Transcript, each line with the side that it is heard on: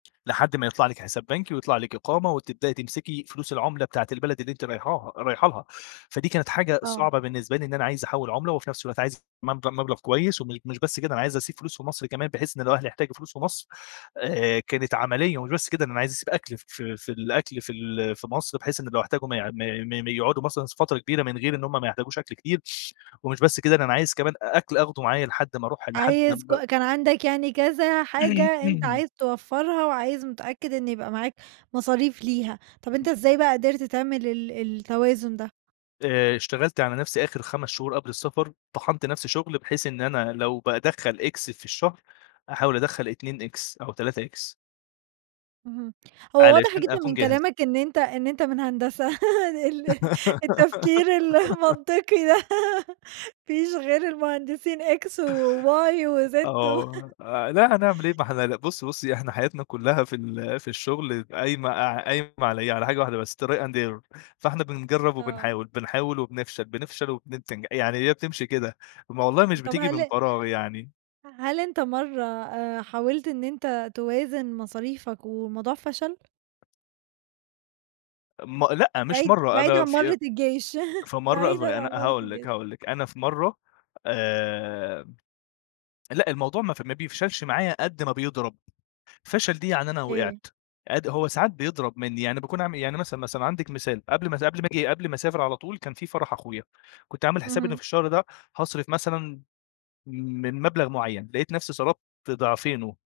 left: لحد ما يطلع لِك حساب بنكي ويطلع لِك إقامة وتبدأي تمسكي فلوس العُملة بتاعة البلد اللي أنتِ رايحاها رايحه لها، فدي كانت حاجة
right: آه.
left: صعبة بالنسبة لي إن أنا عايز أحوّل عُملة وفي نفس الوقت عايز مب مبلغ كويس وم مش بس كده، أنا عايز أسيب فلوس في مصر كمان، بحيث إن لو أهلي احتاجوا فلوس في مصر، آآ كانت عملية ومش بس كده ده أنا عايز أسيب أكل ف في في الأكل في ال في مصر، بحيث إن لو احتاجوا ما يع ما ما يقعدوا مثلًا س فترة كبيرة من غير إن هم ما يحتاجوش أكل كتير ومش بس كده، ده أنا عايز كمان أكل آخدُه معايا لحد أمّا أروح، لحد
right: عايز
left: أمّا
right: ك كان عندك يعني كذا حاجة أنت عايز توفَّرها وعايز متأكّد إن يبقى معاك مصاريف ليها. طَب أنت إزاي بقى قدرت تعمل ال ال التوازن ده؟
left: آآ اشتغلت على نَفْسي آخِر 5 شهور قبل السفر، طَحَنت نَفْسي شُغل بحيث إن أنا لو بادخّل X في الشهر، أحاول أدخّل 2 X أو 3 X.
right: اهم، هو واضح
left: علشان
right: جدًا
left: أكون
right: من
left: جاهز.
right: كلامك إن أنت إن أنت من هندسة ال التفكير المنطقي ده ما فيش غير المهندسين X وY وZ و
left: آه، آآ لا هنعمل إيه؟ ما إحنا لا بُصّي، بُصّي، إحنا حياتنا كُلّها في ال في الشُغل قايمة ع قايمة على إيه؟ على حاجة واحدة بس، try and error. فإحنا بنجرّب
right: آه.
left: وبنحاول، بنحاول وبنفشل، بنفشل وبننتج يعني هي بتمشي كده، ما والله مش
right: طَب
left: بتيجي من
right: هل
left: فراغ يعني.
right: هل أنت مرّة آآ حاولت إن أنت توازن مصاريفك والموضوع فشل؟
left: م لأ، مش
right: بعيد
left: مرّة،
right: بعيد
left: أنا
right: عن
left: في
right: مرّة الجيش،
left: في مرّة اف
right: بعيدًا
left: أنا
right: عن مرّة
left: هاقول لِك،
right: الجيش.
left: هاقول لِك. أنا في مرّة آآ لأ، الموضوع ما ف ما بيفشلش معايا قد ما بيضرب. فشل دي يعني أنا
right: أوكي.
left: وقعت، قد هو ساعات بيضرب منّي، يعني باكون عامل إيه؟ يعني مثلًا، مثلًا عندِك مثال، قبل ما سا قبل ما آجي قبل ما أسافر على طول كان فيه فرح أخويا، كنت عامل حسابي إن
right: اهم.
left: في الشهر ده هاصرف مثلًا من مبلغ معيّن، لقيت نَفْسي صرفت ضِعفينه.